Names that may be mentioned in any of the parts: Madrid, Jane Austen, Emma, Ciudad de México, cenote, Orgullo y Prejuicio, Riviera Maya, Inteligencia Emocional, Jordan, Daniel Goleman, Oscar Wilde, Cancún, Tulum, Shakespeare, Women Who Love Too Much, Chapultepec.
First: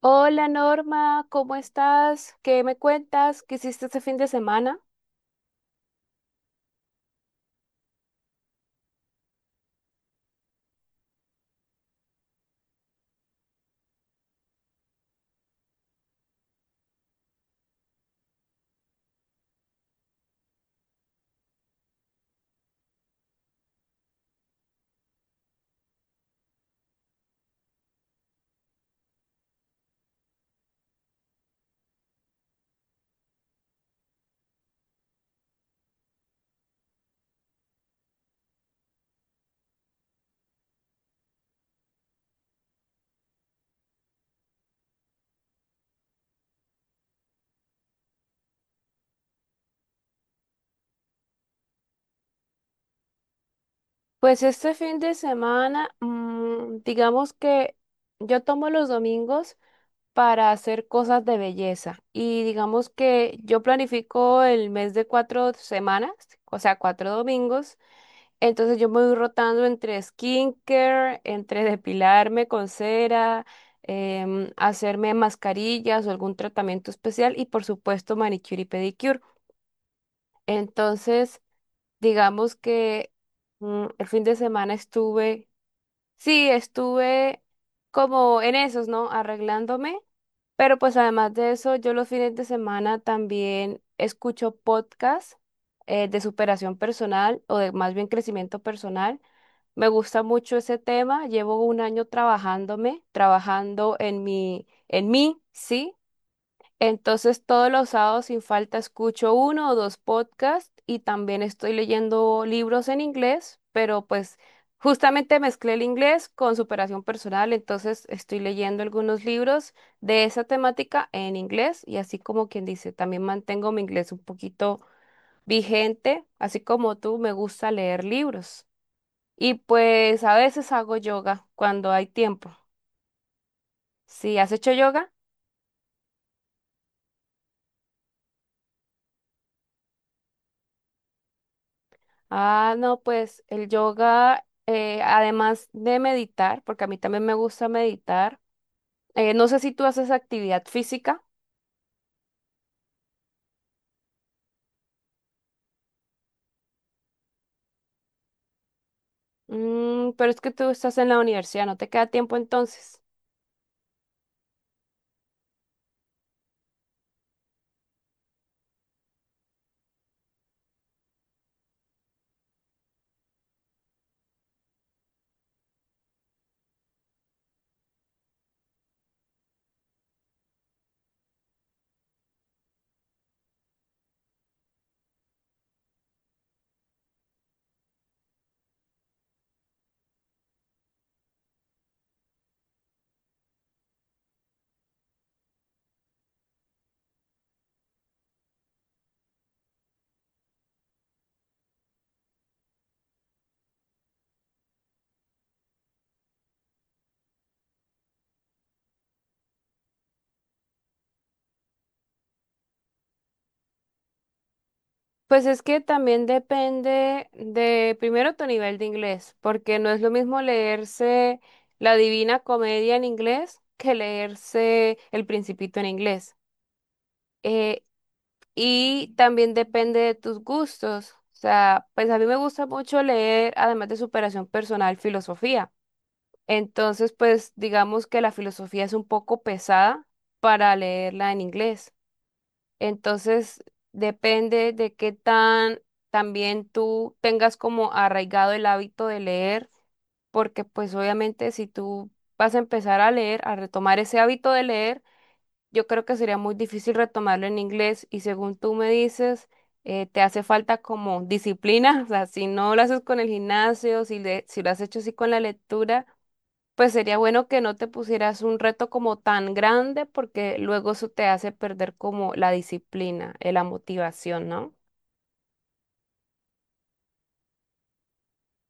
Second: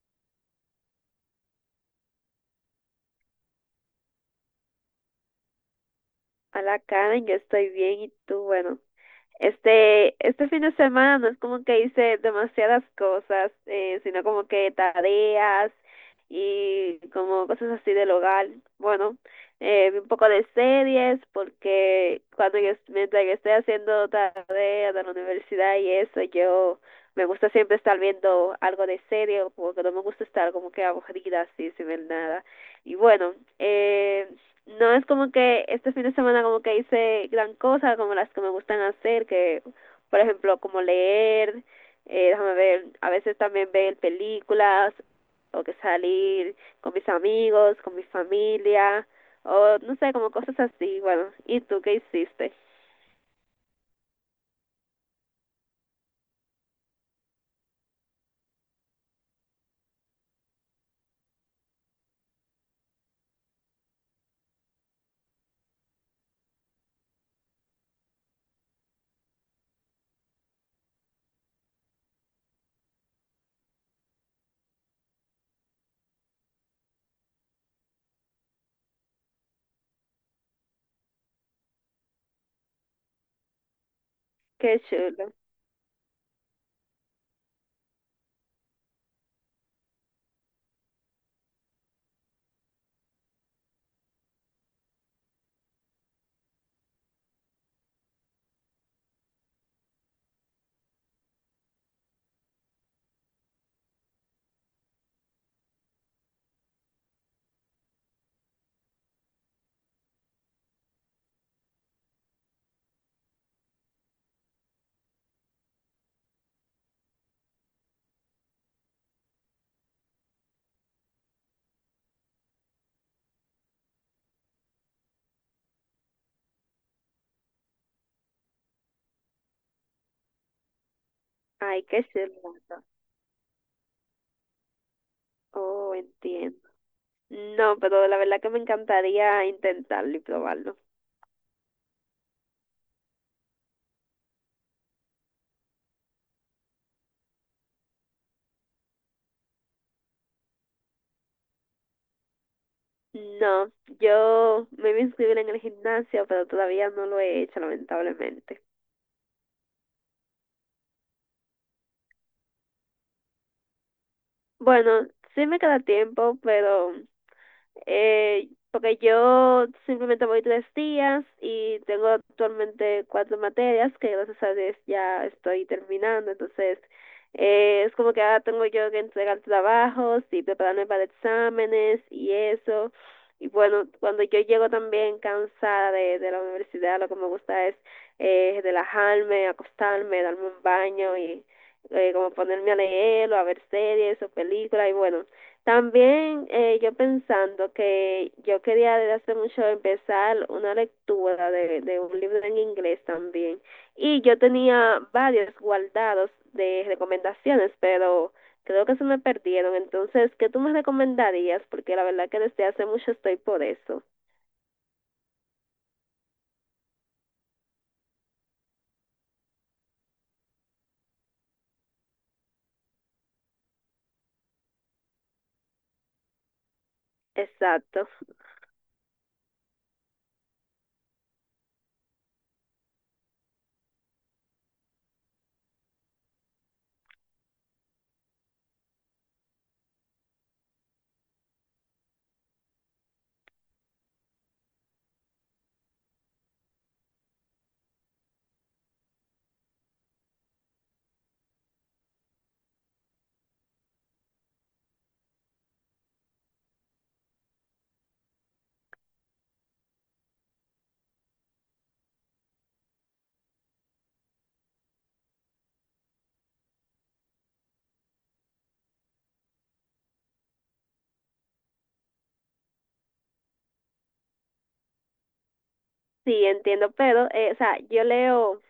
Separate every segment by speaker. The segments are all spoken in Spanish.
Speaker 1: Hola Norma, ¿cómo estás? ¿Qué me cuentas? ¿Qué hiciste este fin de semana?
Speaker 2: Hola Karen, yo estoy bien, ¿y tú? Bueno, este fin de semana no es como que hice demasiadas cosas, sino como que tareas y como cosas así del hogar. Bueno, vi un poco de series porque mientras yo estoy haciendo tareas de la universidad y eso, yo me gusta siempre estar viendo algo de serie porque no me gusta estar como que aburrida así sin ver nada. Y bueno, no es como que este fin de semana como que hice gran cosa, como las que me gustan hacer, que por ejemplo como leer, déjame ver, a veces también ver películas, o que salir con mis amigos, con mi familia, o no sé, como cosas así. Bueno, ¿y tú qué hiciste?
Speaker 1: Pues este fin de semana, digamos que yo tomo los domingos para hacer cosas de belleza y digamos que yo planifico el mes de 4 semanas, o sea, cuatro domingos, entonces yo me voy rotando entre skincare, entre depilarme con cera. Hacerme mascarillas o algún tratamiento especial y por supuesto manicure y pedicure. Entonces, digamos que, el fin de semana
Speaker 2: Qué chulo.
Speaker 1: estuve, sí, estuve como en esos, ¿no? Arreglándome, pero pues además de eso, yo los fines de semana también escucho podcasts de superación personal o de más bien crecimiento personal. Me gusta mucho ese tema, llevo un año trabajándome, trabajando en mi, en mí, sí. Entonces todos los sábados sin falta escucho uno o dos podcasts y también estoy leyendo libros en inglés, pero pues justamente mezclé el inglés con superación personal, entonces estoy leyendo algunos libros de esa temática en inglés y así como quien dice, también mantengo mi inglés un poquito vigente, así como tú me gusta leer libros. Y pues a veces hago yoga
Speaker 2: Ay,
Speaker 1: cuando
Speaker 2: qué
Speaker 1: hay
Speaker 2: chulo.
Speaker 1: tiempo. ¿Sí has hecho yoga?
Speaker 2: Oh, entiendo. No, pero la verdad que me encantaría intentarlo y probarlo.
Speaker 1: Ah, no, pues el yoga, además de meditar, porque a mí también me gusta meditar, no sé si tú haces actividad física.
Speaker 2: No, yo me voy a inscribir en el gimnasio, pero todavía no lo he hecho, lamentablemente.
Speaker 1: Pero es que tú estás en la universidad, no te queda tiempo entonces.
Speaker 2: Bueno, sí me queda tiempo, pero porque yo simplemente voy tres días y tengo actualmente cuatro materias que, gracias a Dios, ya estoy terminando. Entonces, es como que ahora tengo yo que entregar trabajos y prepararme para exámenes y eso. Y bueno, cuando yo llego también cansada de la universidad, lo que me gusta es relajarme, acostarme, darme un baño y como ponerme a leer o a ver series o películas. Y bueno, también yo pensando que yo quería desde hace mucho empezar una lectura de un libro en inglés también. Y yo tenía varios guardados de recomendaciones, pero creo que se me perdieron. Entonces, ¿qué tú me recomendarías? Porque la verdad que desde hace mucho estoy por eso.
Speaker 1: Pues es que también depende de, primero, tu nivel de inglés, porque no es lo mismo leerse La Divina Comedia en inglés que leerse El Principito en inglés. Eh,
Speaker 2: Exacto.
Speaker 1: Y también depende de tus gustos. O sea, pues a mí me gusta mucho leer, además de superación personal, filosofía. Entonces, pues digamos que la filosofía es un poco pesada para leerla en inglés. Entonces, depende de qué tan también tú tengas como arraigado el hábito de leer, porque pues obviamente si tú vas a empezar a leer, a retomar ese hábito de leer, yo creo que sería muy difícil retomarlo en inglés y según tú me dices, te hace falta como disciplina. O sea, si no lo haces con el gimnasio, si, si lo has hecho así con la lectura, pues sería bueno que no te pusieras un reto como tan grande porque luego eso te hace perder como la disciplina, la motivación, ¿no?
Speaker 2: Sí, entiendo, pero, o sea, yo leo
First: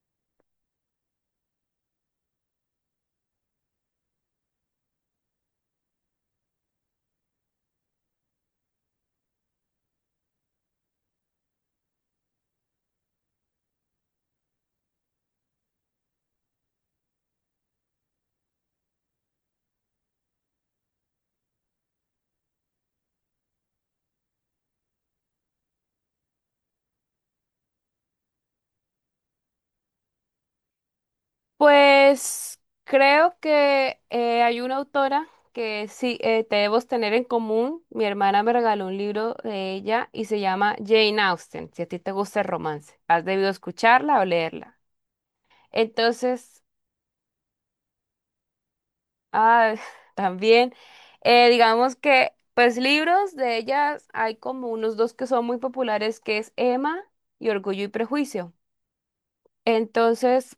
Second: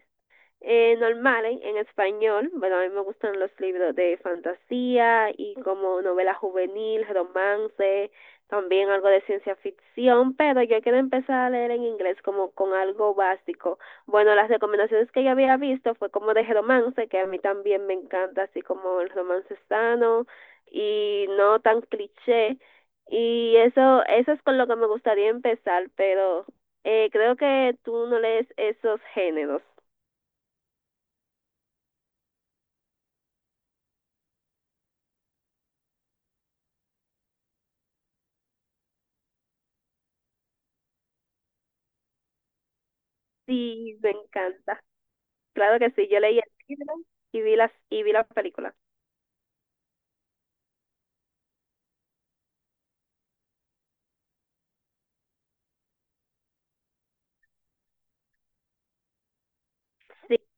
Speaker 2: normales en español. Bueno, a mí me gustan los libros de fantasía y como novela juvenil, romance, también algo de ciencia ficción, pero yo quiero empezar a leer en inglés como con algo básico. Bueno, las recomendaciones que yo había visto fue como de romance, que a mí también me encanta, así como el romance sano y no tan cliché. Y eso es con lo que me gustaría empezar, pero creo que tú no lees esos géneros.
Speaker 1: Pues creo que hay una autora que sí, debemos tener en común. Mi hermana me regaló un libro de ella y se llama Jane Austen. Si a ti te gusta el romance, has debido
Speaker 2: Sí, me
Speaker 1: escucharla o leerla.
Speaker 2: encanta. Claro que sí, yo leí el
Speaker 1: Entonces,
Speaker 2: libro y vi las y vi la película.
Speaker 1: ah, también, digamos que, pues libros de ellas hay como unos dos que son muy populares, que es Emma y Orgullo y Prejuicio.
Speaker 2: Sí,
Speaker 1: Entonces,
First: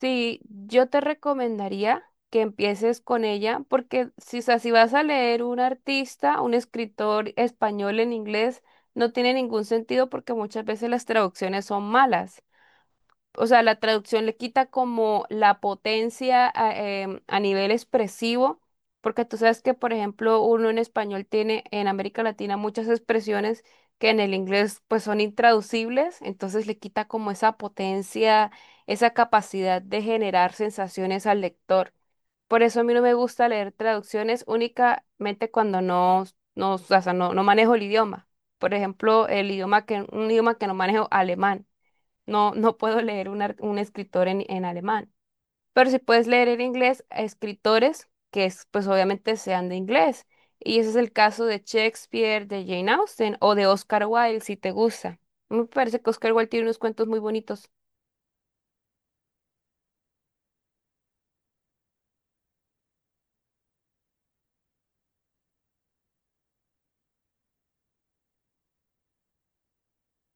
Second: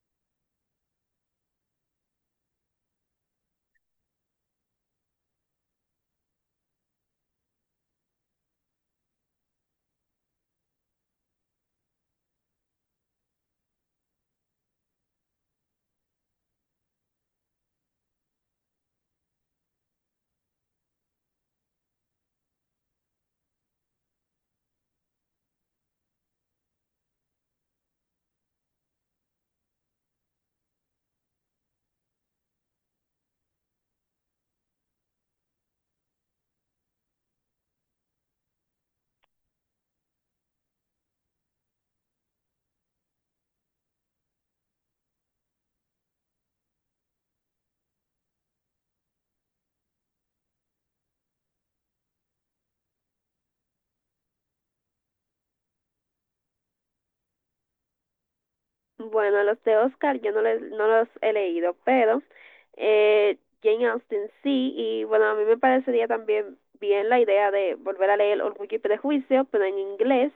Speaker 1: sí, yo te recomendaría que empieces con ella, porque si, o sea, si vas a leer un artista, un escritor español en inglés, no tiene ningún sentido porque muchas veces las traducciones son malas, o sea, la traducción le quita como la potencia a, a nivel expresivo, porque tú sabes que, por ejemplo, uno en español tiene en América Latina muchas expresiones que en el inglés pues son intraducibles, entonces le quita como esa potencia, esa capacidad de generar sensaciones al lector. Por eso a mí no me gusta leer traducciones únicamente cuando no, no, o sea, no, no manejo el idioma. Por ejemplo, el idioma que, un idioma que no manejo, alemán. No, no puedo leer un, un escritor en alemán, pero si puedes leer en inglés a escritores que es, pues obviamente sean de inglés. Y ese es el caso de Shakespeare, de Jane Austen o de Oscar Wilde, si te gusta. Me parece que Oscar Wilde tiene unos cuentos muy bonitos.
Speaker 2: bueno, los de Oscar yo no los he leído, pero eh, Jane Austen sí. Y bueno, a mí me parecería también bien la idea de volver a leer Orgullo y Prejuicio, pero en inglés.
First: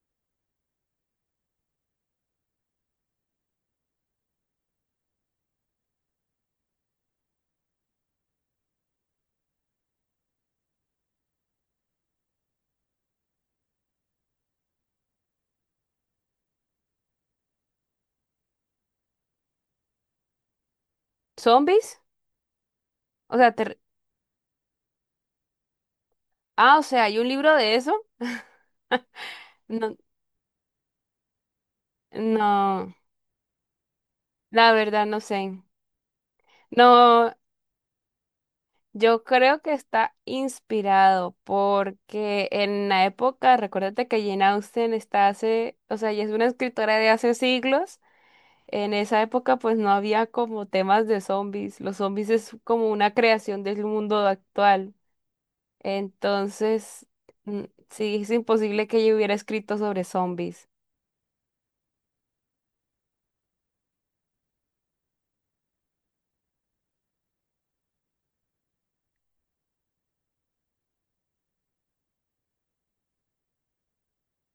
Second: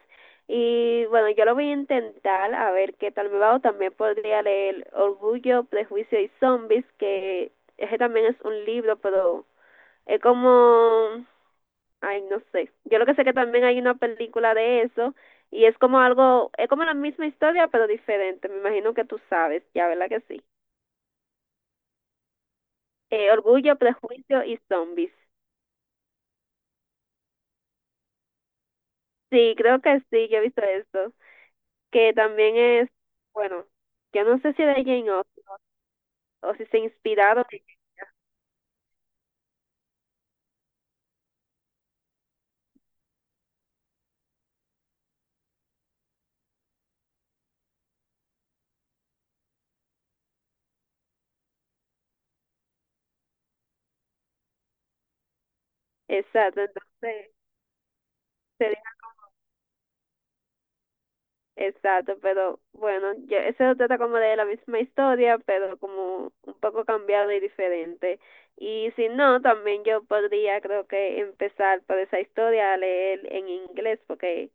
Speaker 2: Y bueno, yo lo voy a intentar a ver qué tal me va, o también podría leer Orgullo, Prejuicio y Zombies, que ese también es un libro, pero es como... Ay, no sé. Yo lo que sé que también hay una película de eso y es como algo, es como la misma historia pero diferente. Me imagino que tú sabes ya, ¿verdad que sí?
Speaker 1: ¿Zombies? O sea,
Speaker 2: Orgullo,
Speaker 1: te
Speaker 2: Prejuicio y Zombies.
Speaker 1: ah, o sea, ¿hay un libro de eso?
Speaker 2: Sí, creo
Speaker 1: No,
Speaker 2: que sí, yo he visto esto. Que también es,
Speaker 1: no,
Speaker 2: bueno, yo no sé si
Speaker 1: la
Speaker 2: de
Speaker 1: verdad
Speaker 2: Jane
Speaker 1: no
Speaker 2: Austen
Speaker 1: sé.
Speaker 2: o si se
Speaker 1: No,
Speaker 2: inspiraron.
Speaker 1: yo creo que está inspirado porque en la época, recuérdate que Jane Austen está hace, o sea, ella es una escritora de hace siglos. En esa época, pues no había como temas de zombies. Los zombies es como una creación del mundo actual.
Speaker 2: Exacto,
Speaker 1: Entonces,
Speaker 2: entonces...
Speaker 1: mm, sí, es imposible que ella hubiera escrito sobre zombies.
Speaker 2: Exacto, pero bueno, eso se trata como de la misma historia, pero como un poco cambiado y diferente. Y si no, también yo podría, creo que, empezar por esa historia a leer en inglés, porque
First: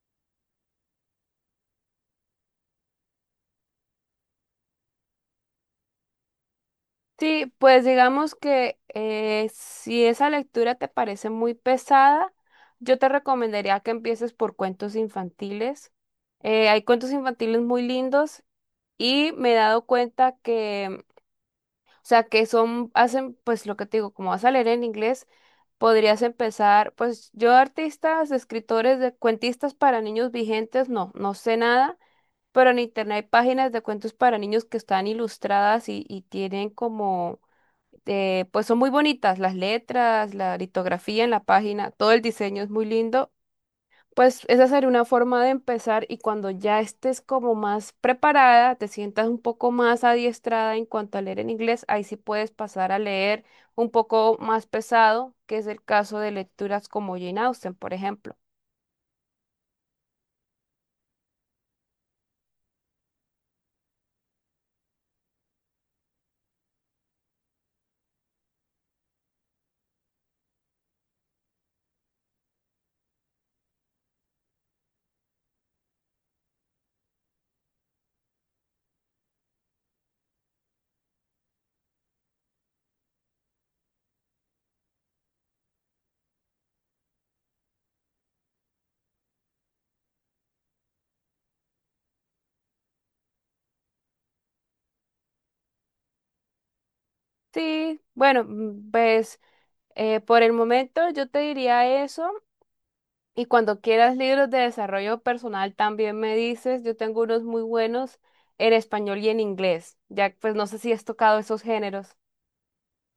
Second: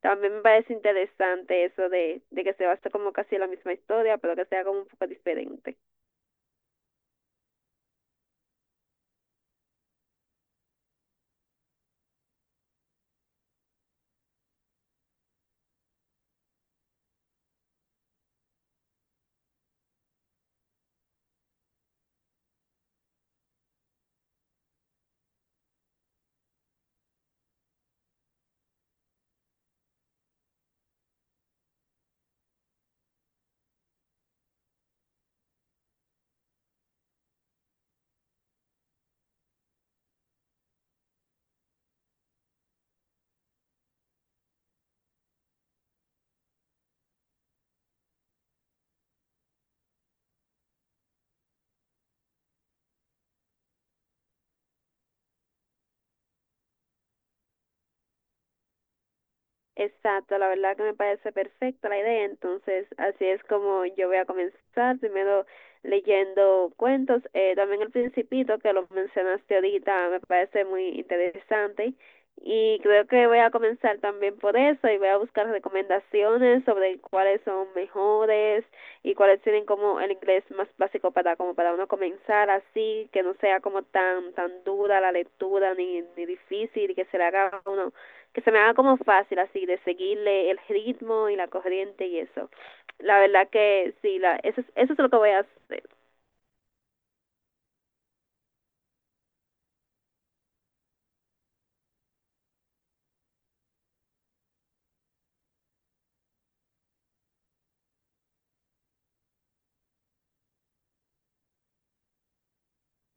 Speaker 2: también me parece interesante eso de que se basa como casi la misma historia, pero que sea como un poco diferente.
Speaker 1: Sí, pues digamos que, si esa lectura te parece muy pesada, yo te recomendaría que empieces por cuentos infantiles. Hay cuentos infantiles muy lindos y me he dado cuenta que, o sea, que son, hacen, pues lo que te digo, como vas a leer en inglés, podrías empezar, pues yo artistas, escritores, de cuentistas para niños vigentes, no, no sé nada, pero en internet hay páginas de cuentos para niños que están ilustradas y tienen como, pues son muy bonitas las letras, la litografía en la página, todo el diseño es muy lindo. Pues esa sería una forma de empezar y cuando ya estés como más preparada, te sientas un poco más adiestrada en cuanto a leer en inglés, ahí sí puedes pasar a leer un poco más pesado, que es el caso de lecturas como Jane Austen, por ejemplo.
Speaker 2: Exacto, la verdad que me parece perfecta la idea, entonces así es como yo voy a comenzar, primero leyendo cuentos, también El Principito, que lo mencionaste ahorita, me parece muy interesante y creo que voy a comenzar también por eso. Y voy a buscar recomendaciones sobre cuáles son mejores y cuáles tienen como el inglés más básico para como para uno comenzar así, que no sea como tan tan dura la lectura ni difícil y que se le haga a uno, que se me haga como fácil así de seguirle el ritmo y la corriente y eso. La verdad que sí, eso es lo que voy a hacer.
Speaker 1: Sí, bueno, pues por el momento yo te diría eso. Y cuando quieras libros de desarrollo personal, también me dices, yo tengo unos muy buenos en español y en inglés. Ya, pues no sé si has tocado esos géneros.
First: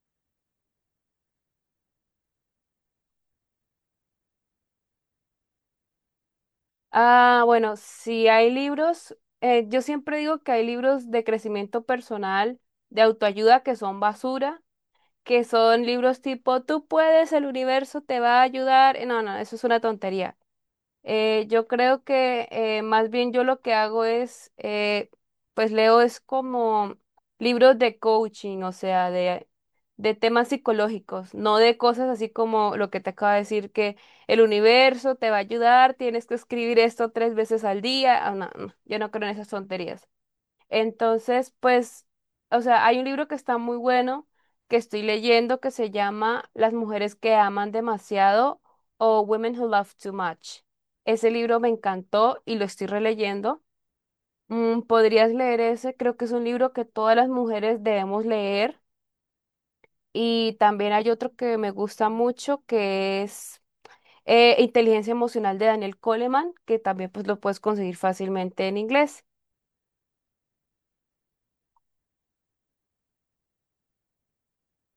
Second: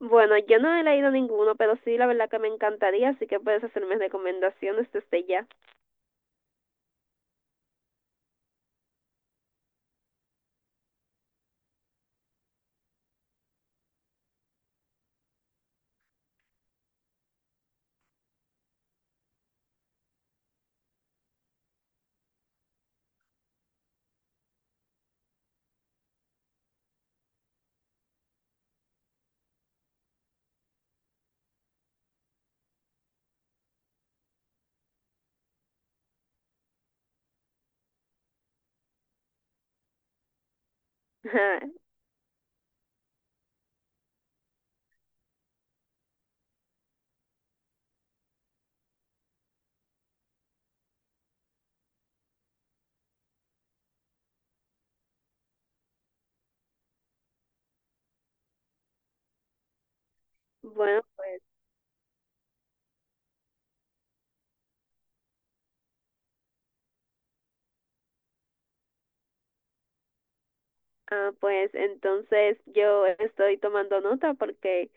Speaker 2: Bueno, yo no he leído ninguno, pero sí, la verdad que me encantaría, así que puedes hacerme recomendaciones desde ya.
Speaker 1: Ah, bueno, si hay libros, yo siempre digo que hay libros de crecimiento personal, de autoayuda que son basura, que son libros tipo, tú puedes, el universo te va a ayudar. No, no, eso es una tontería. Yo creo que más bien yo lo que hago es, pues leo es como libros de coaching, o sea, de temas psicológicos, no de cosas así como lo que te acabo de decir, que el universo te va a ayudar, tienes que escribir esto 3 veces al día. Ah, no, no, yo no creo en esas tonterías. Entonces, pues, o sea, hay un libro que está muy bueno que estoy leyendo que se llama Las mujeres que aman demasiado o Women Who Love Too Much. Ese libro me encantó y lo estoy releyendo. Mm, podrías leer ese, creo que es un libro que todas las mujeres debemos leer. Y también
Speaker 2: Bueno,
Speaker 1: hay otro
Speaker 2: pues...
Speaker 1: que me gusta mucho que es, Inteligencia Emocional de Daniel Coleman, que también pues lo puedes conseguir fácilmente en inglés.
Speaker 2: Ah, pues entonces yo estoy tomando nota porque...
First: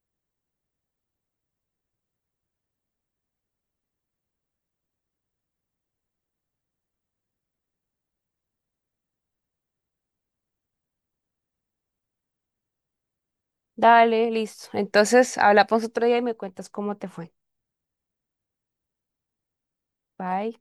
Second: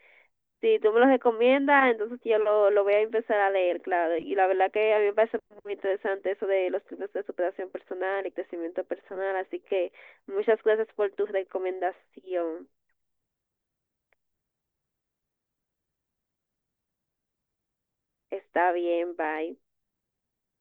Speaker 2: Si tú me los recomiendas, entonces yo lo voy a empezar a leer, claro. Y la verdad que a mí me parece muy interesante eso de los libros de superación personal y crecimiento personal. Así que muchas gracias por tu recomendación.
Speaker 1: Dale, listo. Entonces, hablamos otro día y me cuentas cómo te fue.
Speaker 2: Está bien, bye.
Speaker 1: Bye.